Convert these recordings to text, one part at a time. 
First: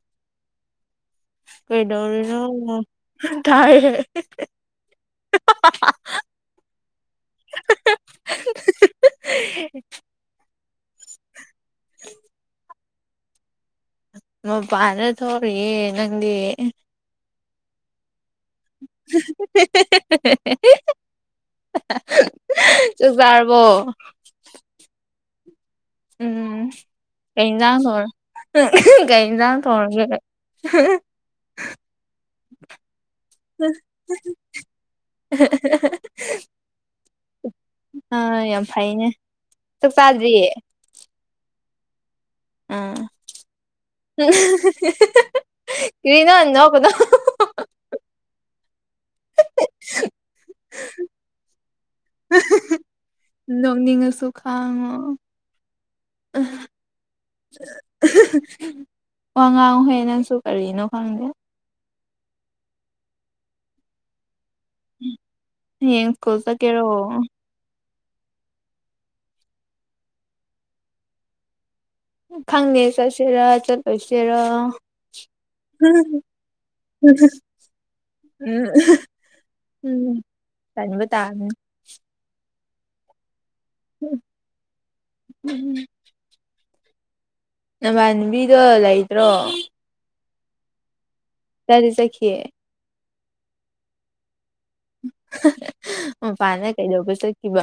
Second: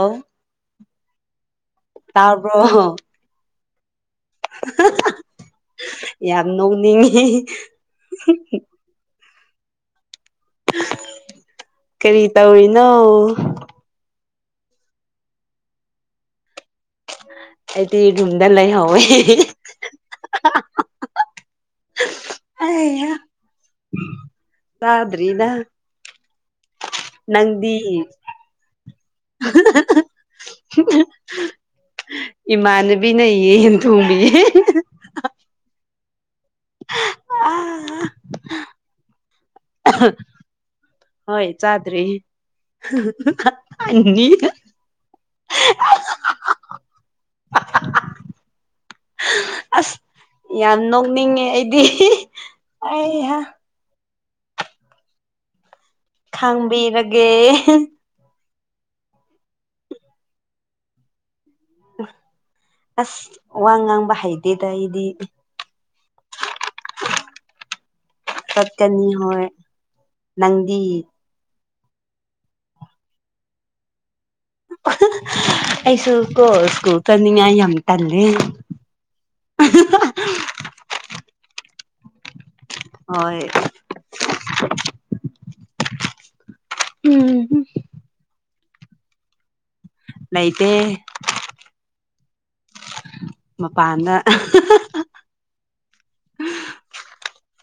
ꯂꯧ ꯀꯩꯗꯧꯔꯤꯅ‌ꯣ ꯇꯥꯏꯌ‌ꯦ ꯌꯥꯝ ꯅ‌ꯣꯛꯅꯤꯡꯉꯤ [unintelligible] [unintelligible] ꯀꯔꯤ ꯇꯧꯔꯤꯅꯣ ꯃꯄꯥꯟꯗ ꯊꯣꯛꯔꯤꯑ‌ꯦ ꯅꯪꯗꯤ ꯑꯩꯗꯤ ꯔꯨꯝꯗ ꯂꯩꯍꯧꯋꯦ ꯆꯛꯆꯥꯔꯕꯣ ꯆꯗ꯭ꯔꯤꯗ ꯎꯝ ꯀꯩ ꯌꯦꯟꯖꯥꯡ ꯇꯧꯔ ꯀꯩ ꯌꯦꯟꯖꯥꯡ ꯇꯧꯔꯒꯦ ꯏꯃꯥꯟꯅꯕꯤꯅ ꯌꯦ ꯌꯦꯟ ꯊꯣꯡꯕꯤꯌꯦ [unintelligible] ꯑꯥ ꯑꯥ ꯌꯥꯝ ꯐꯩꯅꯦ ꯆꯥꯛ ꯆꯥꯗ꯭ꯔꯤꯌꯦ ꯍꯣꯏ ꯆꯥꯗꯔꯤ ꯑꯥ [unintelligible] ꯀꯔꯤꯅꯣ ꯅꯣꯛꯀꯅꯣ ꯑꯁ ꯌꯥꯝ ꯅꯣꯛꯅꯤꯡꯉꯦ ꯑꯩꯗꯤ ꯅꯣꯛꯅꯤꯡꯉꯁꯨ ꯈꯥꯡꯉꯣ ꯈꯥꯡꯕꯤꯔꯒꯦ ꯋꯥ ꯉꯥꯡꯉꯣꯍꯦ ꯅꯪꯁꯨ ꯀꯔꯤꯅꯣ ꯈꯪꯗꯦ ꯑꯁ ꯋꯥ ꯉꯥꯡꯕ ꯍꯩ ꯇꯤꯗ ꯑꯩꯗꯤ ꯍꯌꯦꯡ ꯁ꯭ꯀꯨꯜ ꯆꯠꯀꯦꯔꯣ ꯆꯠꯀꯅꯤ ꯍꯣꯏ ꯅꯪꯗꯤ ꯈꯪꯗꯦ ꯆꯠꯁꯤꯔ ꯆꯠꯂꯣꯏꯁꯤꯔ ꯑꯥ ꯑꯩꯁꯨ ꯀꯣ ꯁ꯭ꯀꯨꯜ ꯆꯠꯅꯤꯡꯉꯥꯏ ꯌꯥꯝ ꯇꯜꯂꯦ ꯎꯝ ꯎꯝ ꯆꯟꯕ ꯇꯥꯝꯅꯤ ꯍꯣꯏ [unintelligible] ꯍꯨꯝ ꯍꯨꯝ ꯅꯕꯥꯟꯅꯕꯤꯗꯣ ꯂꯩꯇ꯭ꯔꯣ ꯂꯩꯇꯦ ꯀꯥꯏꯗ ꯆꯠꯈꯤꯑꯦ ꯃꯄꯥꯟꯗ ꯃꯄꯥꯟꯗ ꯀꯩꯗꯧꯕ ꯆꯠꯈꯤꯕ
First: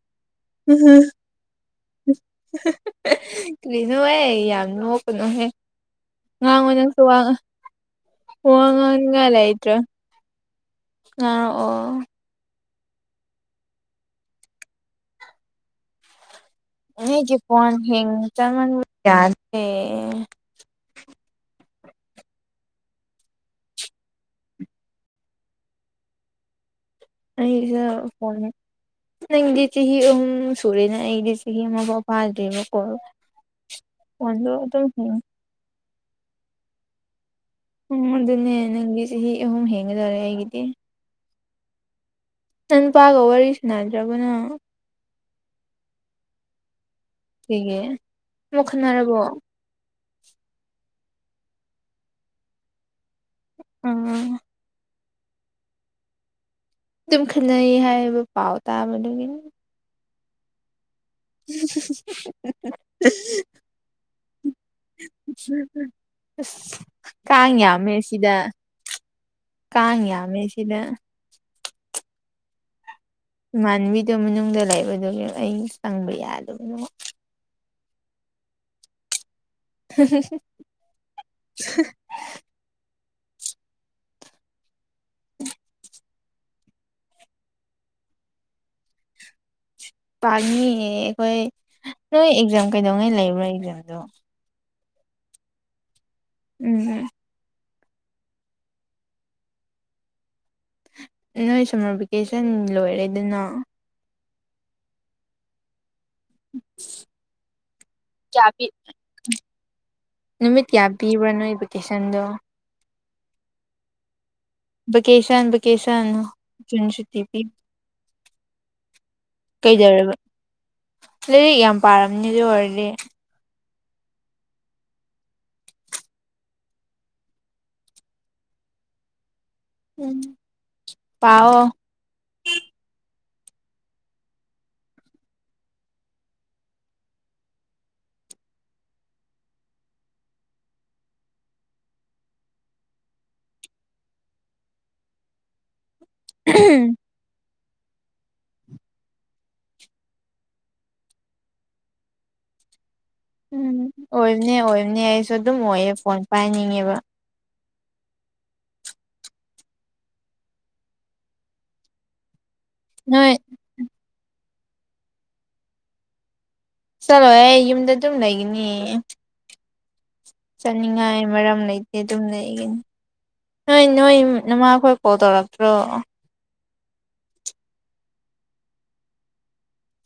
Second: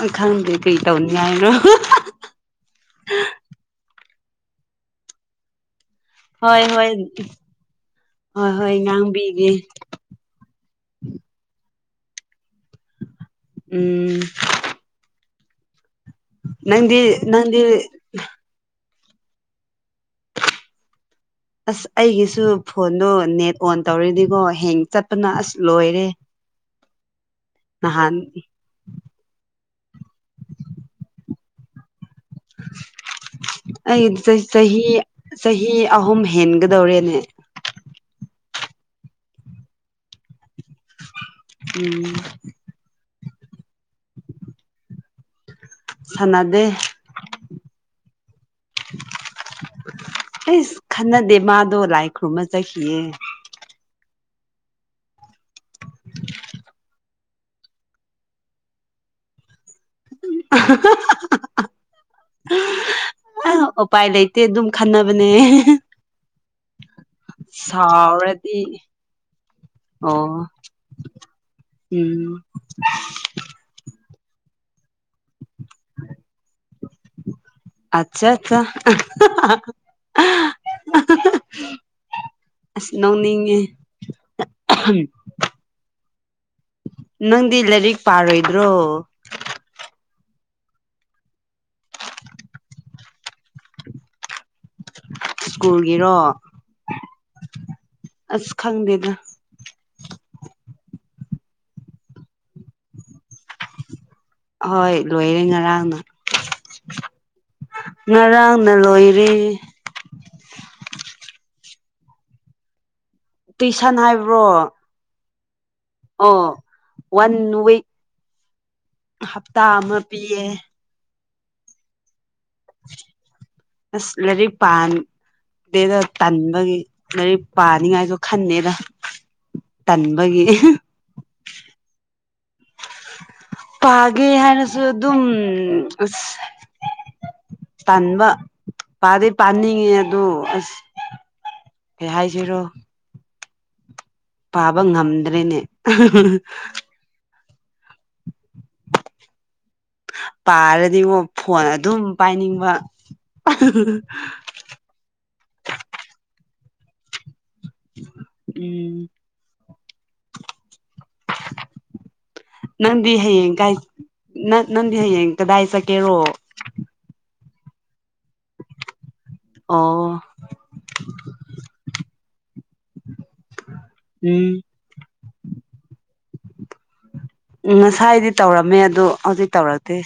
ꯑꯩ ꯈꯪꯗꯦ ꯀꯔꯤ ꯇꯧꯅꯤꯡꯉꯥꯏꯅꯣ [inaudible] ꯀꯔꯤꯅꯨꯍꯦ ꯌꯥꯝ ꯅꯣꯛꯀꯅꯨꯍꯦ ꯍꯣꯏ ꯉꯥꯡꯉꯣ ꯍꯣꯏ ꯅꯪꯁꯨ ꯋꯥ ꯍꯣꯏ ꯋꯥ ꯍꯣꯏ ꯉꯥꯡꯅꯤꯡꯉꯥꯏ ꯉꯥꯡꯕꯤꯒꯦ ꯂꯩꯇ꯭ꯔꯦ ꯉꯥꯔꯣꯛꯑꯣ ꯎꯝ ꯅꯪꯗꯤ ꯃꯤꯒꯤ ꯅꯪꯗꯤ ꯐꯣꯟ ꯍꯦꯡ ꯆꯪꯃꯟꯕ ꯌꯥꯗꯦ ꯑꯁ ꯑꯩꯒꯤꯁꯨ ꯐꯣꯟꯗꯣ ꯅꯦꯠ ꯑꯣꯟ ꯇꯧꯔꯗꯤꯀꯣ ꯍꯦꯡ ꯆꯠꯄꯅ ꯑꯁ ꯂꯣꯏꯔꯦ ꯑꯩꯒꯤꯖꯨ ꯅꯍꯥꯟ ꯐꯣꯟ ꯅꯪꯒꯤꯗꯤ ꯆꯍꯤ ꯑꯍꯨꯝ ꯁꯨꯔꯦꯅꯦ ꯑꯩꯗꯤ ꯆꯍꯤ ꯑꯃ ꯐꯥꯎ ꯐꯥꯗ꯭ꯔꯤꯕꯀꯣ ꯑꯩ ꯐꯣꯟꯗꯣ ꯆꯍꯤ ꯑꯗꯨꯝ ꯌꯦꯡ ꯆꯍꯤ ꯑꯍꯨꯝ ꯍꯦꯟꯒꯗꯧꯔꯦꯅꯦ ꯎꯝ ꯑꯗꯨꯅꯦ ꯅꯪꯗꯤ ꯆꯍꯤ ꯑꯍꯨꯝ ꯍꯦꯟꯒꯗꯧꯔꯦ ꯑꯩꯒꯤꯗꯤ ꯎꯝ ꯅꯪ ꯅꯨꯄꯥꯒ ꯋꯥꯔꯤ ꯁꯥꯟꯅꯗ꯭ꯔꯕꯣ ꯅꯪ ꯁꯥꯟꯅꯗꯦ ꯀꯩꯒꯤ ꯑꯃꯨꯛ ꯈꯟꯅꯔꯕꯣ ꯑꯩꯁ ꯈꯟꯅꯗꯦ ꯃꯥꯗꯣ ꯂꯥꯏ ꯈꯨꯔꯨꯝꯃ ꯆꯠꯈꯤꯌꯦ ꯑꯥꯡ ꯗꯨꯝ ꯈꯟꯅꯩ ꯍꯥꯏꯕ ꯄꯥꯎ ꯇꯥꯕꯗꯨꯒꯤꯅꯤ [unintelligible] [unintelligible] ꯎꯄꯥꯏ ꯂꯩꯇꯦ ꯑꯗꯨꯝ ꯈꯟꯅꯕꯅꯦ ꯀꯥꯡ ꯌꯥꯝꯃꯦ ꯁꯤꯗ ꯁꯥꯎꯔꯗꯤ ꯀꯥꯡ ꯑꯣ ꯌꯥꯝꯃꯦ ꯁꯤꯗ ꯎꯝ ꯏꯃꯥꯟꯅꯕꯤꯗꯨ ꯃꯅꯨꯡꯗ ꯂꯩꯕꯗꯨꯒꯤ ꯑꯩ ꯆꯪꯕ ꯌꯥꯗꯕꯅꯦ ꯑꯠꯁꯥ ꯆꯥ [unintelligible] ꯑꯁ ꯅꯧꯅꯤꯡꯉꯦ ꯅꯪꯗꯤ ꯂꯥꯔꯤꯛ ꯄꯥꯔꯣꯏꯗ꯭ꯔꯣ ꯄꯥꯅꯤꯌꯦ ꯑꯩꯈꯣꯏ ꯅꯣꯏ ꯑꯦꯛꯖꯥꯝ ꯀꯩꯗꯧꯉꯩ ꯂꯩꯕ꯭ꯔꯥ ꯑꯦꯛꯖꯥꯝꯗꯣ ꯁ꯭ꯀꯨꯜꯒꯤꯔꯣ ꯎꯝ ꯍꯨꯝ ꯑꯁ ꯈꯪꯗꯦꯗ ꯅꯣꯏ ꯁꯝꯃꯔ ꯚꯦꯀꯦꯁꯟ ꯂꯣꯏꯔꯦꯗꯅ ꯑꯍꯣꯏ ꯂꯣꯏꯔꯦ ꯉꯔꯥꯡꯅ ꯀꯌꯥ ꯄꯤ ꯉꯔꯥꯡꯅ ꯂꯣꯏꯔꯦ ꯅꯨꯃꯤꯠ ꯀꯌꯥꯝ ꯄꯤꯕ꯭ꯔꯥ ꯅꯣꯏ ꯚꯦꯀꯦꯁꯟꯗꯣ ꯇꯨꯏꯁꯟ ꯍꯥꯏꯕ꯭ꯔꯣ ꯚꯦꯀꯦꯁꯟ ꯚꯦꯀꯦꯁꯟ ꯑꯣ ꯖꯨꯟ ꯁꯨꯇꯤ ꯋꯥꯟ ꯄꯤ ꯋꯤꯛ ꯍꯞꯇꯥ ꯑꯃ ꯄꯤꯌꯦ ꯂꯩꯔꯤꯛ ꯌꯥꯝ ꯄꯥꯔꯝꯅꯤ ꯑꯗꯨ ꯑꯣꯏꯔꯗꯤ ꯑꯁ ꯂꯩꯔꯤꯛ ꯄꯥꯟ ꯗꯦꯗ ꯇꯟꯕꯒꯤ ꯂꯥꯏꯔꯤꯛ ꯄꯥꯅꯤꯉꯥꯏꯖꯨ ꯈꯟꯅꯦꯗ ꯇꯟꯕꯒꯤ ꯄꯥꯎꯑꯣ ꯄꯥꯒꯦ ꯍꯥꯏꯔꯁꯨ ꯑꯗꯨꯝ ꯑꯁ ꯇꯟꯕ ꯄꯥꯗꯤ ꯄꯥꯅꯤꯡꯉꯤ ꯑꯗꯨ ꯑꯁ ꯀꯩ ꯍꯥꯏꯖꯤꯔꯣ ꯄꯥꯕ ꯉꯝꯗ꯭ꯔꯦꯅꯦ ꯄꯥꯔꯗꯤꯉꯣ ꯐꯣꯟ ꯑꯗꯨꯝ ꯄꯥꯏꯅꯤꯡꯕ ꯎꯝ ꯑꯣꯏꯕꯅꯦ ꯑꯣꯏꯕꯅꯦ ꯑꯩꯁꯨ ꯑꯗꯨꯝ ꯑꯣꯏꯌꯦ ꯐꯣꯟ ꯄꯥꯏꯅꯤꯡꯉꯦꯕ ꯎꯝ ꯅꯪꯗꯤ ꯅꯣꯏ ꯍꯌꯦꯡ ꯀꯥꯏ ꯅꯠ ꯅꯪꯗꯤ ꯍꯌꯦꯡ ꯀꯗꯥꯏ ꯆꯥꯀꯦꯔꯣ ꯆꯠꯂꯣꯏꯍꯦ ꯌꯨꯝꯗ ꯑꯗꯨꯝ ꯂꯩꯒꯅꯤ ꯑꯣ ꯆꯠꯅꯤꯡꯉꯥꯏ ꯃꯔꯝ ꯂꯩꯇꯦ ꯑꯗꯨꯝ ꯂꯩꯒꯅꯤ ꯅꯣꯏ ꯅꯣꯏ ꯎꯝ ꯅꯃꯥꯈꯣꯏ ꯀꯣꯡ ꯇꯧꯔꯛꯇ꯭ꯔꯣ ꯎꯝ ꯉꯁꯥꯏꯗꯤ ꯇꯧꯔꯝꯃꯦ ꯑꯗꯣ ꯍꯧꯖꯤꯛ ꯇꯧꯔꯛꯇꯦ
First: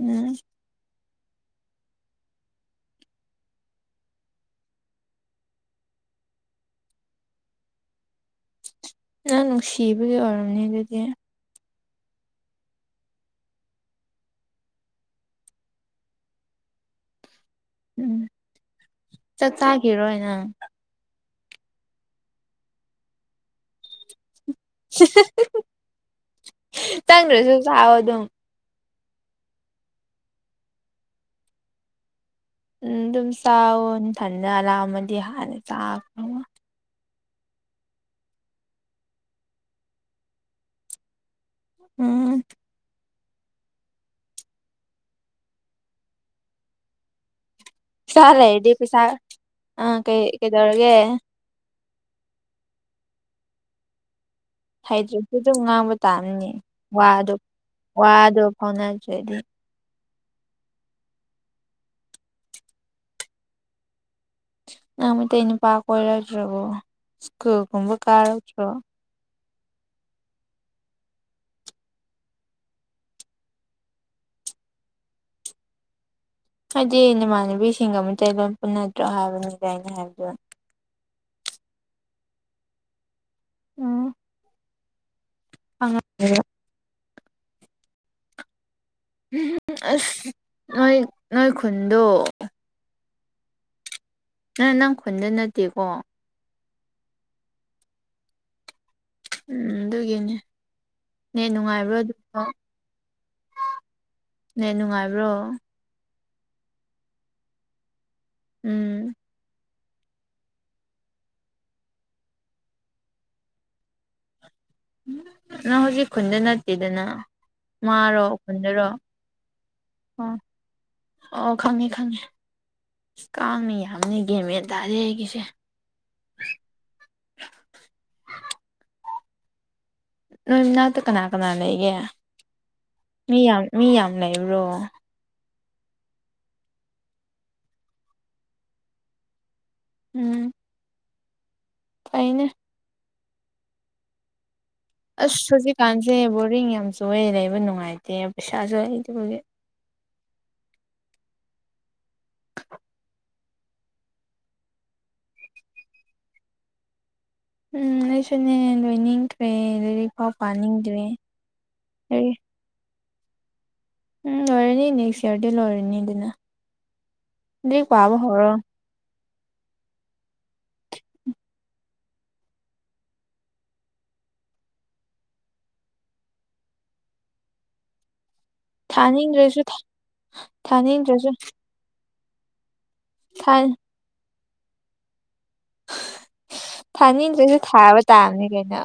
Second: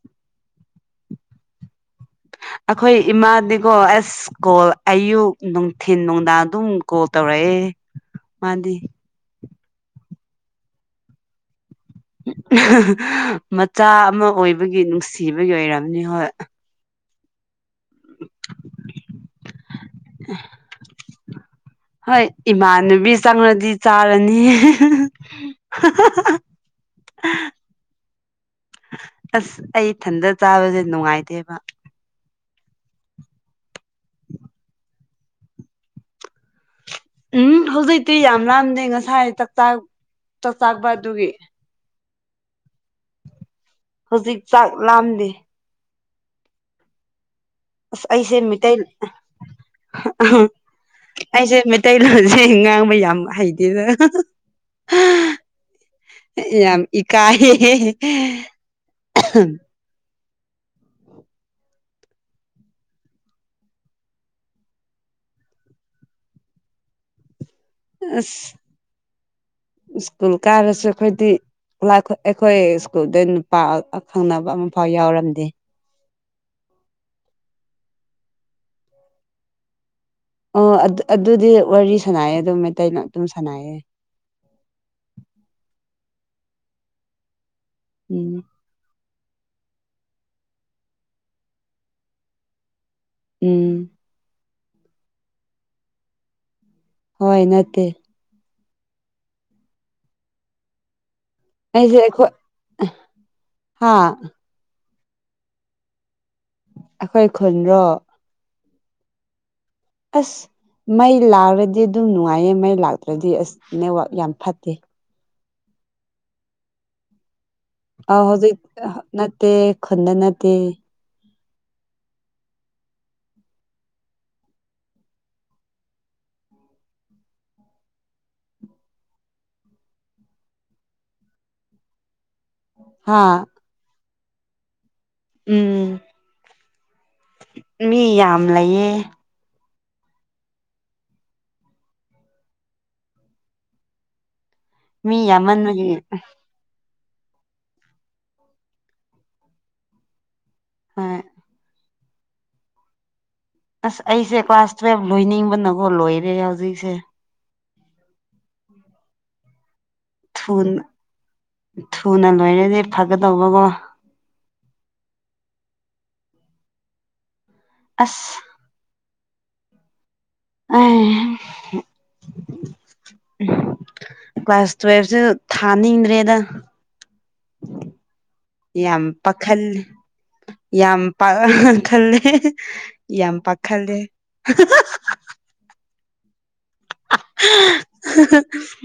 ꯎꯝ ꯑꯈꯣꯏ ꯏꯃꯥꯗꯤꯀꯣ ꯑꯦꯁ ꯀꯣꯜ ꯑꯌꯨꯛ ꯅꯨꯡꯊꯤꯟ ꯅꯨꯡꯗꯥꯡ ꯑꯗꯨꯝ ꯀꯣꯜ ꯇꯧꯔꯛꯑꯦ ꯃꯥꯗꯤ ꯅꯪ ꯅꯨꯡꯁꯤꯕꯒꯤ ꯑꯣꯏꯔꯝꯅꯤ ꯑꯗꯨꯗꯤ ꯃꯆꯥ ꯑꯃ ꯑꯣꯏꯕꯒꯤ ꯅꯨꯡꯁꯤꯕꯒꯤ ꯑꯣꯏꯔꯝꯅꯤ ꯍꯣꯏ ꯎꯝ ꯆꯥꯛ ꯆꯥꯈꯤꯔꯣꯏ ꯅꯪ ꯍꯣꯏ ꯏꯃꯥꯟꯅꯕꯤ ꯆꯪꯂꯗꯤ ꯆꯥꯔꯅꯤ ꯇꯪꯗ꯭ꯔꯁꯨ ꯆꯥꯎꯋꯣ ꯑꯗꯨꯝ ꯑꯁ ꯑꯩ ꯏꯊꯟꯗ ꯆꯥꯕꯖꯦ ꯅꯨꯡꯉꯥꯏꯇꯦꯕ ꯎꯝ ꯑꯗꯨꯝ ꯆꯥꯋꯣ ꯅꯊꯟꯗ ꯂꯥꯝꯃꯗꯤ ꯍꯥꯟꯅ ꯆꯥ ꯎꯝ ꯍꯧꯖꯤꯛꯇꯤ ꯌꯥꯝ ꯂꯥꯝꯗꯦ ꯉꯁꯥꯏ ꯆꯥꯛꯆꯥꯔꯛ ꯆꯥꯛꯆꯔꯛꯄ꯭ꯔꯥ ꯑꯗꯨꯒꯤ ꯎꯝ ꯍꯧꯖꯤꯛ ꯆꯥꯛ ꯂꯥꯝꯗꯦ ꯑꯁ ꯄꯩꯁꯥ ꯑꯩꯁꯦ ꯂꯩꯔꯗꯤ ꯃꯤꯇꯩ ꯄꯩꯁꯥ ꯑꯥ ꯀꯩ ꯀꯩꯗꯧꯔꯒꯦ ꯑꯩꯁꯦ ꯃꯩꯇꯩꯂꯣꯟꯁꯦ ꯉꯥꯡꯕ ꯌꯥꯝ ꯍꯩꯇꯦꯗ ꯍꯩꯇ꯭ꯔꯁꯨ ꯑꯗꯨꯝ ꯉꯥꯡꯕ ꯇꯥꯕꯅꯤꯅꯦ ꯌꯥꯝ ꯋꯥꯗꯣ ꯏꯀꯥꯏꯌꯦ ꯋꯥꯗꯣ ꯐꯥꯎꯅꯗ꯭ꯔꯗꯤ ꯅꯪ ꯃꯩꯇꯩ ꯅꯨꯄꯥ ꯀꯣꯏꯔꯛꯇ꯭ꯔꯕꯣ ꯁ꯭ꯀꯨꯜꯒꯨꯝꯕ ꯀꯥꯔꯛꯇ꯭ꯔꯣ ꯑꯁ ꯁ꯭ꯀꯨꯜ ꯀꯥꯔꯁꯨ ꯑꯈꯣꯏꯗꯤ ꯂꯥꯏꯈꯣꯏ ꯑꯩꯈꯣꯏ ꯁ꯭ꯀꯨꯜꯗꯩ ꯅꯨꯄꯥ ꯑ ꯑꯈꯪꯅꯕ ꯑꯃꯐꯥꯎ ꯌꯥꯎꯔꯝꯗꯦ ꯍꯥꯏꯗꯤ ꯅꯃꯥꯟꯅꯕꯤꯁꯤꯡꯒ ꯃꯩꯇꯩ ꯂꯣꯟ ꯄꯨꯟꯅꯥꯗ꯭ꯔꯣ ꯍꯥꯏꯕꯅꯤꯗ ꯑꯩꯅ ꯍꯥꯏꯕꯗꯣ ꯑꯣ ꯑꯗꯨ ꯑꯗꯨꯗꯤ ꯋꯥꯔꯤ ꯁꯥꯟꯅꯩꯌꯦ ꯑꯗꯨꯝ ꯃꯩꯇꯩꯅ ꯑꯗꯨꯝ ꯁꯅꯥꯏꯌꯦ ꯍꯉ [unintelligible] ꯎꯝ ꯎꯝ ꯑꯁ ꯅꯣꯏ ꯅꯣꯏ ꯈꯨꯨꯟꯗꯣ ꯎꯝ ꯅꯥ ꯅꯪ ꯈꯨꯟꯗꯩ ꯅꯠꯇꯦꯀꯣ ꯍꯣꯏ ꯅꯠꯇꯦ ꯎꯝ ꯑꯗꯨꯒꯤꯅꯤ ꯑꯩꯁꯦ ꯑꯩꯈꯣꯏ ꯍꯥꯥ ꯅ‌ꯦꯠ ꯅꯨꯡꯉꯥꯏꯕ꯭ꯔꯣ ꯑꯩꯈꯣꯏ ꯈꯨꯜꯔꯣ ꯎꯝ ꯑꯁ ꯃꯩ ꯂꯥꯛꯑꯔꯗꯤ ꯑꯗꯨꯝ ꯅꯨꯡꯉꯥꯏꯌꯦ ꯃꯩ ꯂꯥꯛꯇ꯭ꯔꯗꯤ ꯑꯁ ꯅꯦꯠꯋꯥꯛ ꯌꯥꯝ ꯐꯠꯇꯦ ꯅꯪ ꯍꯧꯖꯤꯛ ꯈꯨꯟꯗꯅꯠꯇ‌ꯦꯗꯅꯥ ꯑꯥꯎ ꯍꯧꯖꯤꯛ ꯅꯠꯇꯦ ꯈꯨꯟꯗ ꯑꯣ ꯅꯠꯇꯦ ꯑꯣ ꯈꯪꯉꯦ ꯈꯪꯉꯦ ꯀꯥꯡ ꯃꯌꯥꯝꯅ‌ꯦ ꯒ꯭ꯌꯥꯟꯃꯦꯟ ꯇꯥꯗ‌ꯦ ꯑꯩꯒꯤꯁꯦ ꯅꯣꯏ ꯃꯅꯥꯛꯇ ꯀꯅꯥ ꯀꯅꯥ ꯂꯩꯒꯦ ꯍꯥ ꯃꯤ ꯌꯥꯝ ꯃꯤ ꯌꯥꯝ ꯂꯩꯕ꯭ꯔꯣ ꯎꯝ ꯃꯤ ꯌꯥꯝ ꯂꯩꯌꯦ ꯎꯝ ꯐꯩꯅ‌ꯦ ꯃꯤ ꯑꯁ ꯌꯥꯝꯃꯟꯕꯒꯤ ꯍꯧꯖꯤꯛꯀꯥꯟꯁꯦ ꯕꯣꯔꯤꯡ ꯌꯥꯝ ꯆꯨꯑꯦ ꯂꯩꯕ ꯅꯨꯡꯉꯥꯏꯇꯦ ꯄꯩꯁꯥꯁꯨ ꯂꯩꯇꯕꯥ ꯍꯧꯖꯤꯛ ꯍꫭꯏ ꯑꯁ ꯑꯩꯁꯦ ꯀ꯭ꯂꯥꯁ ꯇꯨꯋꯦꯜꯕ ꯂꯣꯏꯅꯤꯡꯕꯅꯀꯣ ꯂꯣꯏꯔꯦ ꯍꯧꯖꯤꯛꯁꯦ ꯎꯝ ꯑꯩꯁꯨꯅꯦ ꯂꯣꯏꯅꯤꯡꯈ꯭ꯔꯦ ꯂꯥꯏꯔꯤꯛ ꯐꯥꯎ ꯊꯨꯅ ꯄꯥꯅꯤꯡꯗ꯭ꯔꯦ ꯊꯨꯅ ꯂꯥꯏꯔꯤꯛ ꯂꯣꯏꯔꯗꯤ ꯐꯒꯗꯧꯕꯀꫭ ꯎꯝ ꯂꯣꯏꯔꯅꯤ ꯅꯦꯛꯁ ꯏꯌꯥꯔꯗꯥ ꯂꯣꯏꯔꯅꯤꯗꯅꯥ ꯂꯥꯏꯔꯤꯛ ꯄꯥꯕ ꯑꯁ ꯍꯧꯔꯣ ꯑ [unintelligible] ꯎꯝ ꯀ꯭ꯂꯥꯁ ꯇꯨꯋꯦꯜꯐꯁꯨ ꯊꯥꯅꯤꯡꯗ꯭ꯔꯦꯗꯥ ꯌꯥꯝ ꯊꯥꯅꯤꯡꯗ꯭ꯔꯁꯨ ꯄꯥꯈꯜꯂ‌ꯦ ꯌꯥꯝ ꯄꯥ ꯊꯥꯅꯤꯡꯗ꯭ꯔꯁꯨ ꯈꯜꯂꯦ ꯌꯥꯝ ꯄꯥꯈꯜꯂ‌ꯦ ꯊꯥꯅꯤꯡꯗ꯭ꯔꯥꯁꯨ ꯊꯥꯕ ꯇꯥꯕꯅꯦ ꯀꯩꯅꯣ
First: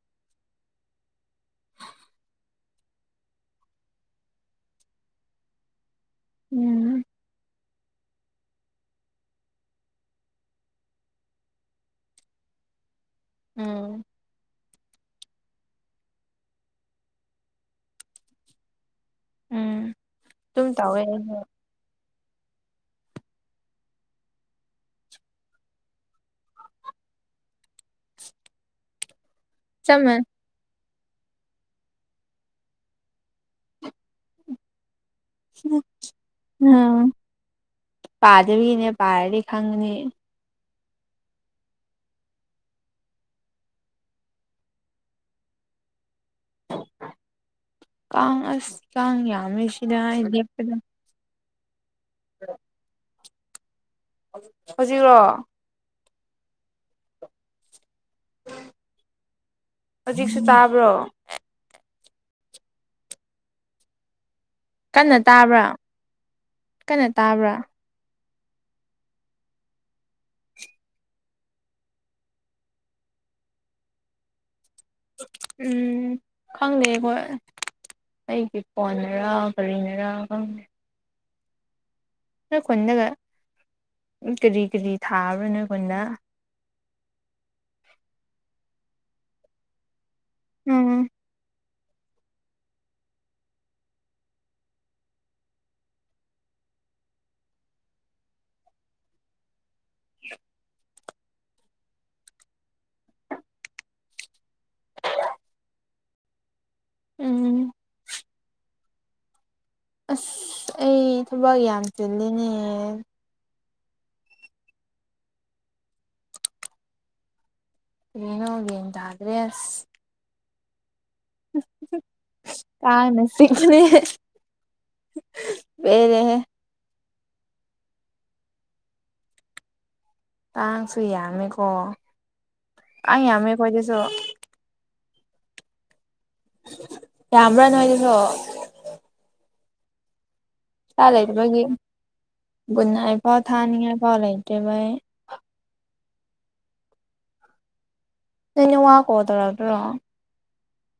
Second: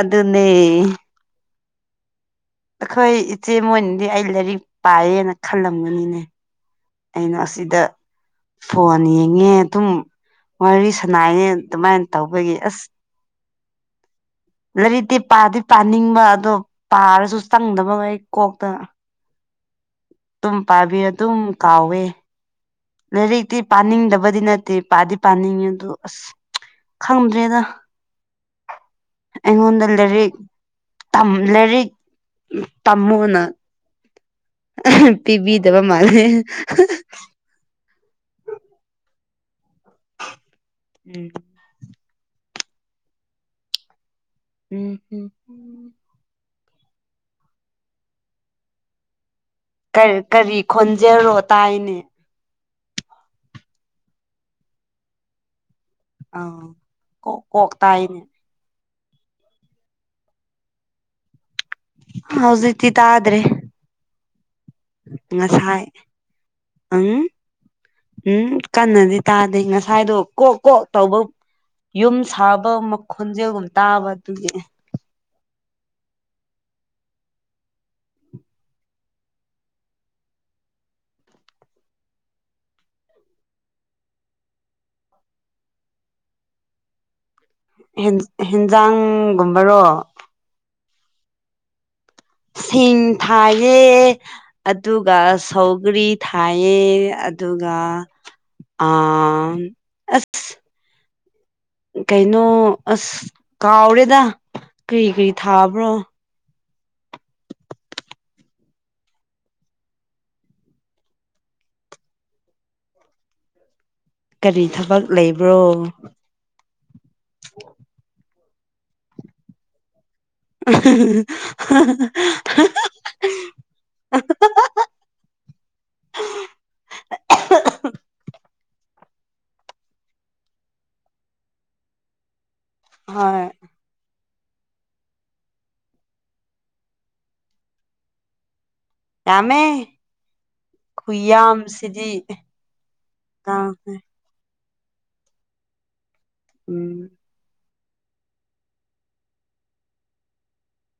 ꯑꯗꯨꯅꯦ ꯑꯩꯈꯣꯏ ꯏꯆꯦ ꯃꯣꯏꯅꯗꯤ ꯑꯩ ꯂꯥꯏꯔꯤꯛ ꯄꯥꯏꯌꯦꯅ ꯈꯜꯂꯝꯒꯅꯤꯅꯦ ꯎꯝ ꯑꯩꯅ ꯑꯁꯤꯗ ꯐꯣꯟ ꯌꯦꯡꯉꯦ ꯑꯗꯨꯝ ꯋꯥꯔꯤ ꯁꯅꯥꯏꯌꯦ ꯑꯗꯨꯃꯥꯏꯅ ꯇꯧꯕꯒꯤ ꯑꯁ ꯎꯝ ꯂꯩꯔꯤꯛꯇꯤ ꯄꯥꯗꯤ ꯄꯥꯅꯤꯡꯕ ꯑꯗꯣ ꯄꯥꯔꯁꯨ ꯆꯪꯗꯕ ꯑꯩ ꯀꯣꯛꯇ ꯎꯝ ꯑꯗꯨꯝ ꯄꯥꯕꯤ ꯇꯧꯋꯦ ꯑꯩꯁꯨ ꯑꯗꯨꯝ ꯀꯥꯎꯋꯦ ꯂꯥꯏꯔꯤꯛꯇꯤ ꯄꯥꯅꯤꯡꯗꯕꯗꯤ ꯅꯠꯇꯦ ꯄꯥꯗꯤ ꯄꯥꯅꯤꯡꯉꯦ ꯑꯗꯨ ꯑꯁ ꯈꯪꯗ꯭ꯔꯦꯗ ꯑꯩꯉꯣꯟꯗ ꯆꯞ ꯃꯥꯟꯅꯩ ꯂꯥꯏꯔꯤꯛ ꯂꯥꯏꯔꯤꯛ ꯇꯝꯃꯣꯅ ꯄꯤꯕꯤꯗꯕ ꯃꯥꯜꯂꯦ ꯎꯝ ꯄꯥꯗꯕꯒꯤꯅꯦ ꯄꯥꯔꯗꯤ ꯈꯪꯒꯅꯤ ꯎꯝ ꯎꯝ ꯍꯝ ꯀꯥꯡ ꯑꯁ ꯀꯥꯡ ꯌꯥꯝꯃꯤ ꯁ ꯀꯔꯤ ꯀꯔꯤ ꯈꯣꯟꯖꯦꯜꯔꯣ ꯇꯥꯏꯅꯦ [unintelligible] ꯍꯧꯖꯤꯛꯂꯣ ꯑꯧ ꯀꯣꯛ ꯀꯣꯛ ꯇꯥꯏꯅꯦ ꯍꯧꯖꯤꯛꯁꯨ ꯇꯥꯕ꯭ꯔꯣ ꯍꯧꯖꯤꯛꯇꯤ ꯇꯗ꯭ꯔꯦ ꯀꯟꯅ ꯇꯥꯕ꯭ꯔꯥ ꯉꯁꯥꯏ ꯑꯪ ꯀꯟꯅ ꯇꯥꯕ꯭ꯔꯥ ꯎꯝ ꯀꯟꯅꯗꯤ ꯇꯥꯗꯦ ꯉꯁꯥꯏꯗꯣ ꯀꯣꯛ ꯀꯣꯛ ꯇꯧꯕ ꯌꯨꯝ ꯁꯥꯕ ꯃꯈꯣꯟꯖꯦꯜꯒꯨꯝ ꯇꯥꯕ ꯑꯗꯨꯒꯤꯅꯦ ꯎꯝ ꯈꯪꯗꯦ ꯑꯩꯈꯣꯏ ꯑꯩꯒꯤ ꯐꯣꯟꯅꯔꯥ ꯀꯔꯤꯅꯔꯥ ꯈꯪꯗꯦ ꯅꯣꯢ ꯈꯨꯟꯗꯒ ꯀꯔꯤ ꯀꯔꯤ ꯊꯥꯕ꯭ꯔ ꯅꯣꯢ ꯈꯨꯟꯗ ꯍꯦꯟ ꯍꯦꯟꯖꯥꯡꯒꯨꯝꯕꯔꯣ ꯎꯝ ꯁꯤꯡ ꯊꯥꯏꯌꯦ ꯑꯗꯨꯒ ꯁꯧꯒ꯭ꯔꯤ ꯊꯥꯏꯑꯦ ꯑꯗꯨꯒ ꯑꯥ ꯑꯁ ꯀꯩꯅꯣ ꯑꯁ ꯀꯥꯎꯔꯦꯗ ꯀꯔꯤ ꯀꯔꯤ ꯊꯥꯕ꯭ꯔꯣ ꯎꯝ ꯑꯁ ꯑꯩ ꯊꯕꯛ ꯌꯥꯝ ꯆꯤꯜꯂꯤꯅꯦ ꯀꯔꯤ ꯊꯕꯛ ꯂꯩꯕ꯭ꯔꯣ ꯑꯣ ꯌꯦꯅꯣ ꯒꯦꯟ ꯇꯥꯗ꯭ꯔꯦꯁ [unintelligible] ꯄꯤꯛꯄꯅꯤ ꯄꯦꯜꯂꯦꯍꯦ ꯀꯥꯡꯁꯨ ꯌꯥꯝꯃꯦꯀꯣ ꯀꯥꯡ ꯍꯣꯏ ꯌꯥꯝꯃꯦ ꯈꯣꯏꯗꯁꯨ ꯌꯥꯝꯕ꯭ꯔ ꯅꯣꯢꯗꯁꯨ ꯌꯥꯝꯃꯦ ꯀꯥꯡ ꯂꯩꯕꯒꯤ ꯈꯨꯌꯥꯝꯁꯤꯗꯤ ꯒꯨꯠꯅꯥꯏꯠ ꯐꯥꯎ ꯊꯥꯅꯤꯡꯉꯥꯏ ꯐꯥꯎ ꯂꯩꯇ꯭ꯔꯦꯕ ꯑꯩ ꯎꯝ ꯅꯣꯢ ꯅꯥꯋꯥ ꯀꯣꯜ ꯇꯧꯔꯛꯄ꯭ꯔꯣ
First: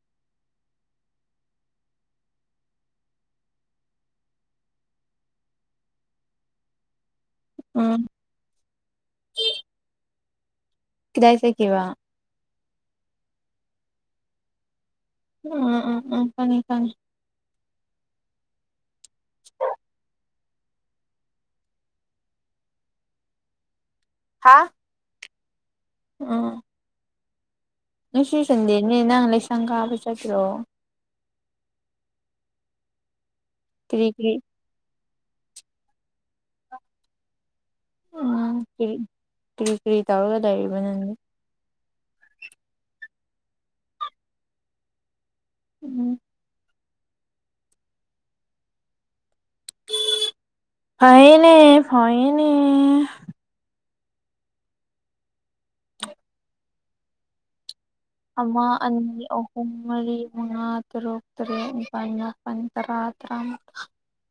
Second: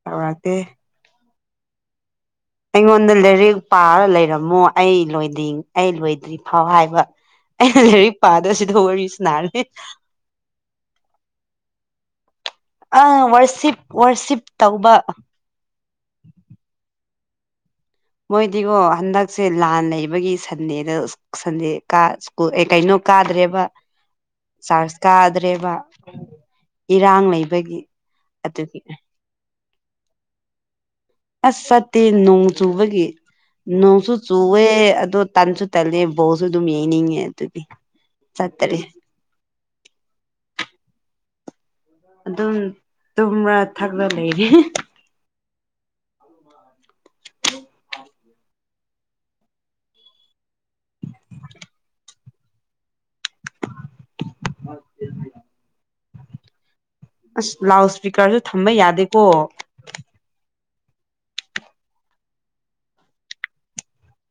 ꯇꯧꯔꯥꯛꯇꯦ ꯑꯩꯉꯣꯟꯗ ꯂꯥꯏꯔꯤꯛ ꯄꯥꯔ ꯂꯩꯔꯝꯃꯣ ꯑꯩ ꯂꯣꯏꯗ꯭ꯔꯤ ꯑꯩ ꯂꯣꯏꯗ꯭ꯔꯤꯐꯥꯎ ꯍꯥꯏꯕ ꯎꯝ ꯂꯩꯔꯤꯛ ꯄꯥꯗꯣꯁꯤꯗ ꯋꯥꯔꯤ ꯁꯥꯟꯅꯔꯤ ꯀꯤꯗꯥꯢ ꯆꯠꯈꯤꯕ ꯑ ꯋꯥꯔꯁꯤꯞ ꯋꯥꯔꯁꯤꯞ ꯇꯧꯕ ꯎꯝ ꯎꯝ ꯎꯝ ꯈꯪꯉꯦ ꯈꯪꯉꯦ ꯃꯣꯏꯗꯤꯀꯣ ꯍꯟꯗꯛꯁꯦ ꯂꯥꯟ ꯂꯩꯕꯒꯤ ꯁꯟꯗꯦꯗ ꯁꯟꯗꯦ ꯀꯥ ꯁꯀꯨꯜ ꯑꯦ ꯀꯩꯅꯣ ꯀꯥꯗ꯭ꯔꯦꯕ ꯍꯥ ꯆꯥꯔꯁ ꯀꯥꯗ꯭ꯔꯦꯕ ꯎꯝ ꯏꯔꯥꯡ ꯂꯩꯕꯒꯤ ꯉꯁꯤ ꯑꯗꯨꯒꯤ ꯁꯟꯗꯦꯅꯦ ꯅꯪ ꯂꯩꯁꯪ ꯀꯥꯕ ꯆꯠꯇ꯭ꯔꯣ ꯑꯁ ꯆꯠꯇꯦ ꯅꯣꯡ ꯆꯨꯕꯒꯤ ꯀꯔꯤ ꯅꯣꯡꯁꯨ ꯀꯔꯤ ꯆꯨ ꯋꯦ ꯑꯗꯣ ꯇꯟꯁꯨ ꯇꯜꯂꯦ ꯕꯣꯜꯁꯨ ꯑꯗꯨꯝ ꯌꯦꯡꯅꯤꯡꯉꯦ ꯑꯗꯨꯒꯤ ꯎꯝ ꯆꯠꯇꯔꯦ ꯀꯔꯤ ꯀꯔꯤ ꯀꯔꯤ ꯇꯧꯔꯒ ꯂꯩꯔꯤꯕ ꯅꯪꯗꯤ ꯑꯗꯨꯝ ꯇꯨꯝꯔ ꯊꯛꯂ ꯂꯩꯔꯤ ꯎꯝ [inaudible] ꯐꯩꯅꯦ ꯐꯩꯏꯅꯦ [inaudible] ꯑꯁ ꯂꯥꯎ ꯏꯁꯄꯤꯀꯔꯁꯨ ꯑꯃ ꯊꯝꯕ ꯌꯥꯗꯦꯀꯣ ꯑꯅꯤ ꯑꯍꯨꯝ ꯃꯔꯤ ꯃꯉꯥ ꯇꯔꯨꯛ ꯇꯔꯦꯠ ꯅꯤꯄꯥꯜ ꯃꯥꯄꯟ ꯇꯔꯥ ꯇꯔꯥꯃ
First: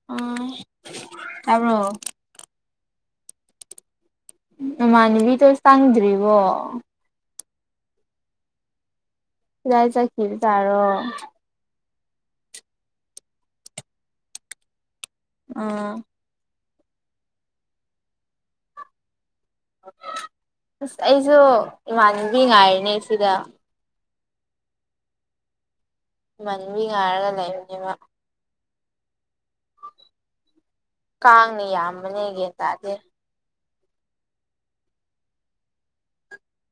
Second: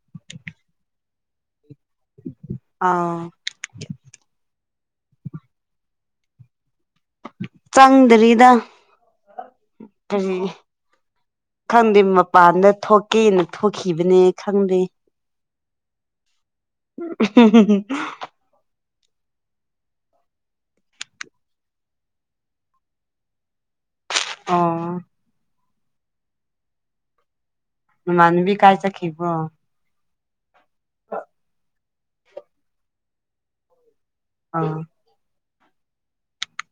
[unintelligible] ꯇꯥꯕꯔꯣ ꯑꯥ ꯅꯥꯃꯥꯟꯅꯕꯤꯗꯣ ꯆꯪꯗ꯭ꯔꯤꯕꯣ ꯆꯪꯗ꯭ꯔꯤꯗ ꯀꯔꯤ [unintelligible] ꯈꯪꯗꯦ ꯃꯄꯥꯟꯗ ꯊꯣꯛꯀꯦꯅ ꯊꯣꯛꯈꯤꯕꯅꯦ ꯈꯪꯗꯦ ꯑꯥ [unintelligible] ꯑꯁ ꯑꯩꯁꯨ ꯏꯃꯥꯟꯅꯕꯤ ꯉꯥꯏꯔꯤꯅꯦ ꯁꯤꯗ ꯑꯣ ꯏꯃꯥꯟꯅꯕꯤ ꯉꯥꯏꯔꯒ ꯂꯩꯕꯅꯦ ꯃ ꯏꯃꯥꯟꯕꯤ ꯀꯥꯏ ꯆꯠꯈꯤꯕꯔꯣ ꯀꯥꯡꯅ ꯌꯥꯝꯕꯅꯦꯒꯤ ꯇꯥꯗꯦ ꯑꯥ